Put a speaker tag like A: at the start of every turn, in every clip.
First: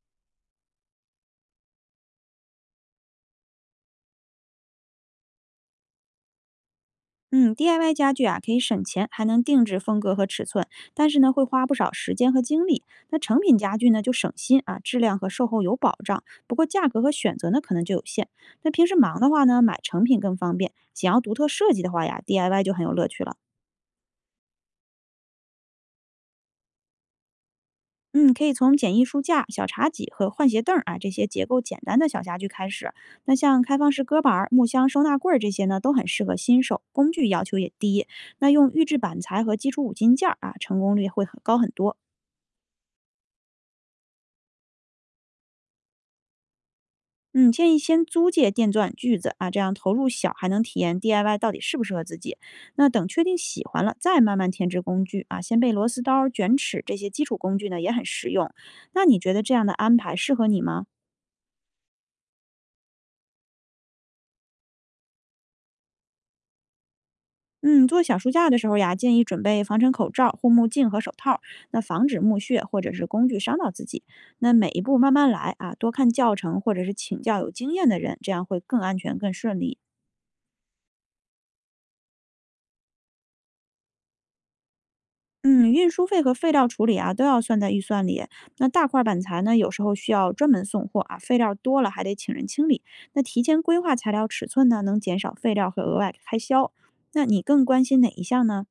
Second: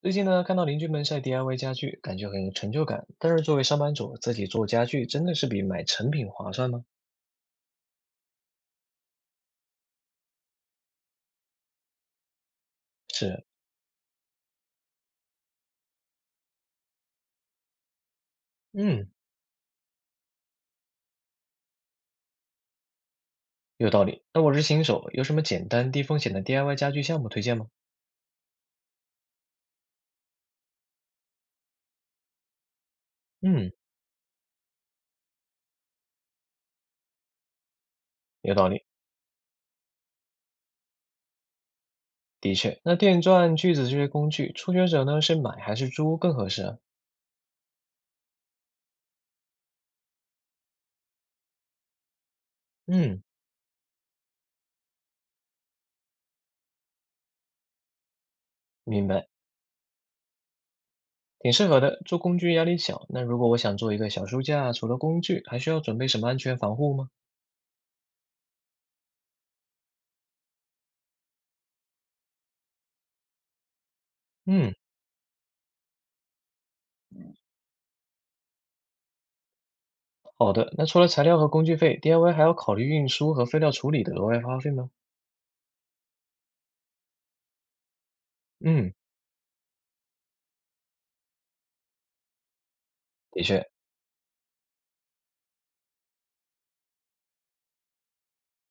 A: 最近呢，看到邻居们晒 DIY 家具，感觉很有成就感。但是作为上班族，自己做家具真的是比买成品划算吗？
B: 嗯，DIY 家具啊，可以省钱，还能定制风格和尺寸，但是呢，会花不少时间和精力。那成
A: 是，
B: 品家具呢，就省心啊，质量和售后有保障，不过价格和选择呢，可能就有限。那平时
A: 嗯，
B: 忙的话呢，买成品更方便；想要独特设计的话呀，DIY 就很有乐趣了。
A: 有道理。那我是新手，有什么简单低风险的 DIY 家具项目推荐吗？
B: 嗯，可以从简易书架、小茶几和换鞋凳儿啊这些结构简单的小家具开始。那像
A: 嗯，
B: 开放式搁板儿、木箱、收纳柜儿这些呢，都很适合新手，工具要求也低。那
A: 有道
B: 用预
A: 理，
B: 制板材和基础五金件儿啊，成功率会很高很多。
A: 的确。那电钻、锯子这些工具，初学者呢是买还是租更合适啊
B: 嗯，建议先租借电钻、锯子啊，这样投入小，还能体验 DIY 到底适不适合自己。那等
A: 嗯，
B: 确定喜欢了，再慢慢添置工具啊。先备螺丝刀、卷尺这些基础工具呢，也很实用。那
A: 明
B: 你
A: 白，
B: 觉得这样的安排适合你吗？
A: 挺适合的。做工具压力小。那如果我想做一个小书架，除了工具，还需要准备什么安全防护吗？
B: 嗯，做小书架的时候呀，建议准备防尘口罩、护目镜和手套，那防止木屑或者是工具伤到自己。那每
A: 嗯。
B: 一步慢慢来啊，多看教程或者是请教有经验的人，这样会更安全、更顺利。
A: 好的，那除了材料和工具费，DIY 还要考虑运输和废料处理的额外花费吗？
B: 嗯，运输费和废料处理啊都要算在预算里。那大
A: 嗯，
B: 块板材呢，有时候需要专门送货啊，废料多了还得请人清理。那提
A: 的
B: 前
A: 确，
B: 规划材料尺寸呢，能减少废料和额外开销。那你更关心哪一项呢？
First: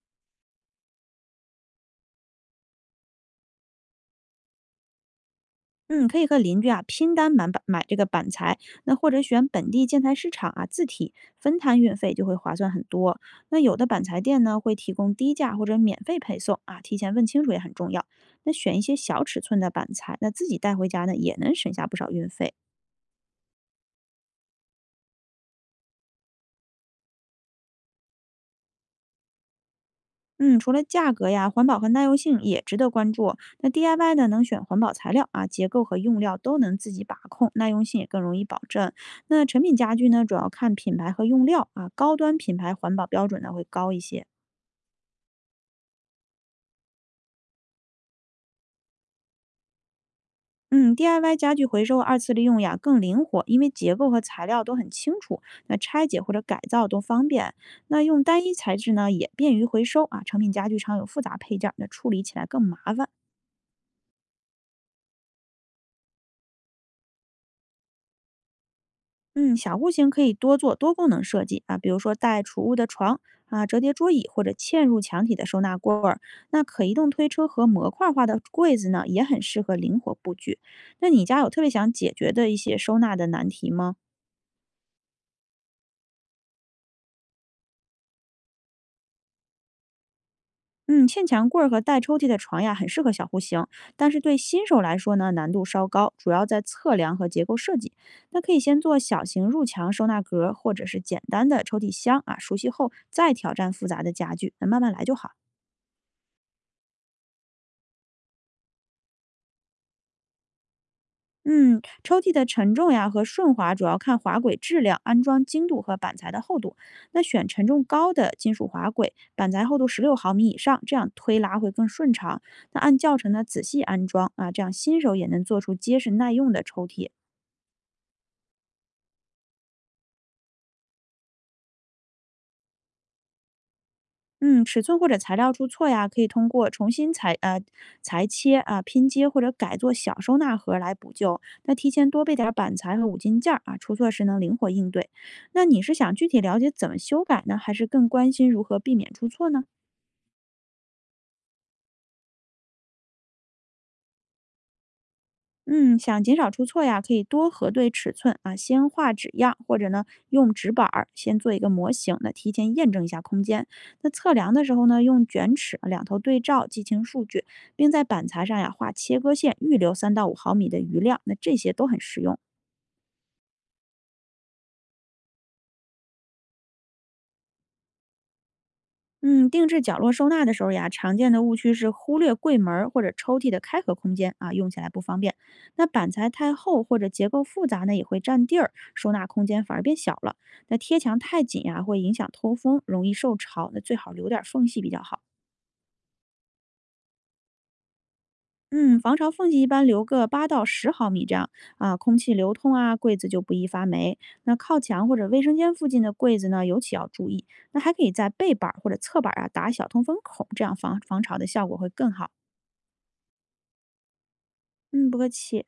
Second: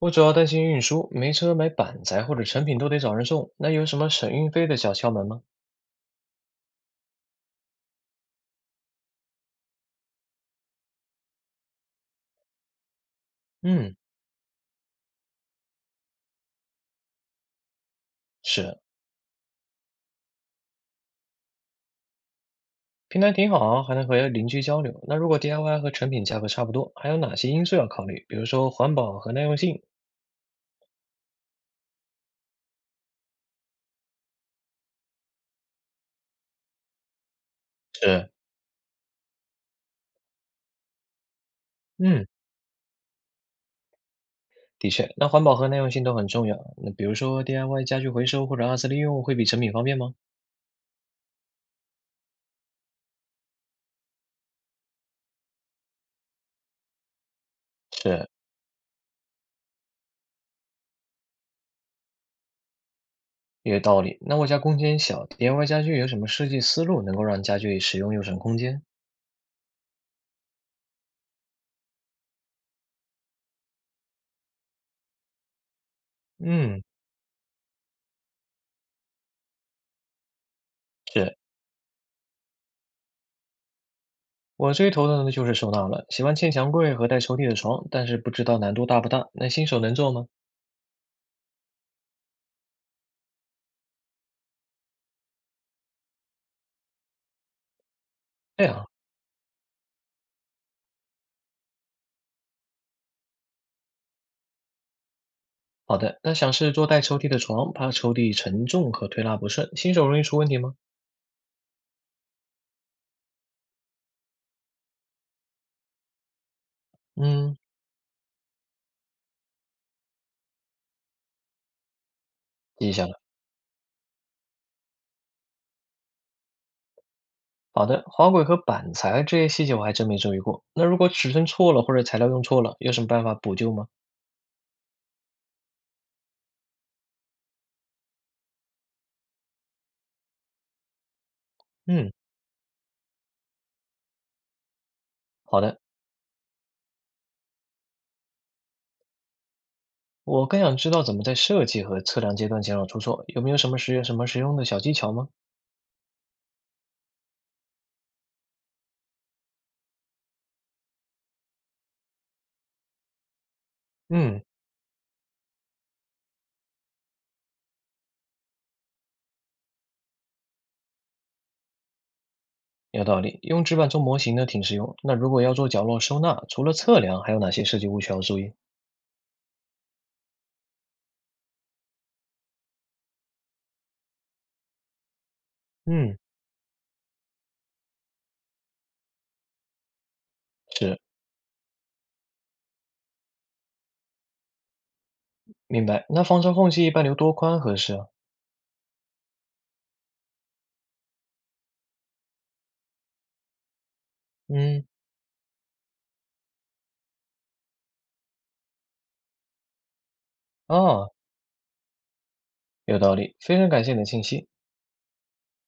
A: 我主要担心运输，没车买板材或者成品都得找人送，那有什么省运费的小窍门吗？
B: 嗯，可以和邻居啊拼单买板买这个板材，那或者选本地建材市场啊自提，分摊运费就会划算很多。那有的
A: 嗯，
B: 板材店呢会提供低价或者免费配送啊，提前问清楚也很重要。那选
A: 是，
B: 一些小尺寸的板材，那自己带回家呢也能省下不少运费。
A: 平台挺好啊还能和邻居交流。那如果 DIY 和成品价格差不多，还有哪些因素要考虑？比如说环保和耐用性？
B: 嗯，除了价格呀，环保和耐用性也值得关注。那 DIY 呢，能选环保材料啊，结构和用料都能自己把控，耐用性也更
A: 是，
B: 容易保证。那成品家具呢，主要看品牌和用料啊，高
A: 嗯，
B: 端品牌环保标准呢会高一些。
A: 的确，那环保和耐用性都很重要。那比如说 DIY 家具回收或者二次利用会比成品方便吗？
B: 嗯，DIY 家具回收二次利用呀更灵活，因为结构和材料都很清楚，那拆解或者改造都方便。那用
A: 是，
B: 单一材质呢也便于回收啊，成品家具常有复杂配件儿，那处理起来更麻烦。
A: 也有道理。那我家空间小，DIY 家具有什么设计思路能够让家具实用又省空间？
B: 嗯，小户型可以多做多功能设计啊，比如说带储物的床啊、折叠桌椅或者嵌入墙体的收纳柜儿。那
A: 嗯，
B: 可移动推车和模块化的柜子呢，也很适合灵活布局。那你
A: 是，
B: 家有特别想解决的一些收纳的难题吗？
A: 我最头疼的就是收纳了，喜欢嵌墙柜和带抽屉的床，但是不知道难度大不大。那新手能做吗？
B: 嗯，嵌墙柜儿和带抽屉的床呀，很适合小户型，但是对新手来说呢，难度稍高，主要在测量和结构设计。那可以
A: 这
B: 先
A: 样，
B: 做小型入墙收纳格儿，或者是简单的抽屉箱啊，熟悉后再挑战复杂的家具，那慢慢来就好。
A: 好的，那想试做带抽屉的床，怕抽屉沉重和推拉不顺，新手容易出问题吗？
B: 嗯，抽屉的承重呀和顺滑主要看滑轨质量、安装精度和板材的厚度。那选
A: 嗯，
B: 承重高的金属滑轨，板材厚度16毫米以上，这样推拉会更顺畅。那
A: 记
B: 按
A: 下
B: 教
A: 了。
B: 程呢仔细安装啊，这样新手也能做出结实耐用的抽屉。
A: 好的，滑轨和板材这些细节我还真没注意过。那如果尺寸错了或者材料用错了，有什么办法补救吗？
B: 嗯，尺寸或者材料出错呀，可以通过重新裁切啊、拼接或者改做小收纳盒来补救。那提前
A: 嗯，
B: 多备点儿板材和五金件儿啊，出错时能灵活应对。
A: 好
B: 那
A: 的。
B: 你是想具体了解怎么修改呢，还是更关心如何避免出错呢？
A: 我更想知道怎么在设计和测量阶段减少出错，有没有什么实用的小技巧吗？
B: 嗯，想减少出错呀，可以多核对尺寸啊，先画纸样，或者呢用纸板儿先做一个模型，那提前验证一下空间。那测
A: 嗯，
B: 量的时候呢，用卷尺两头对照，记清数据，并在板材上呀画切割线，预留3到5毫米的余量。那这些都很实用。
A: 有道理，用纸板做模型呢挺实用。那如果要做角落收纳，除了测量，还有哪些设计误区要注意？
B: 嗯，定制角落收纳的时候呀，常见的误区是忽略柜门儿或者抽屉的开合空间啊，用起来不方便。那板
A: 嗯，
B: 材太厚或者结构复杂呢，也会占地儿，收纳空间反而变小了。那
A: 是，
B: 贴墙太紧呀，会影响通风，容易受潮，那最好留点儿缝隙比较好。
A: 明白。那防潮缝隙一般留多宽合适啊？
B: 嗯，防潮缝隙一般留个8到10毫米这样啊，空气流通啊，柜子就不易发霉。那靠
A: 嗯，
B: 墙或者卫生间附近的柜子呢，尤其要注意。那还可以在背板儿或者侧板儿啊打小通风孔，这样防
A: 哦，
B: 防潮的效果会更好。
A: 有道理，非常感谢你的信息。
B: 嗯，不客气。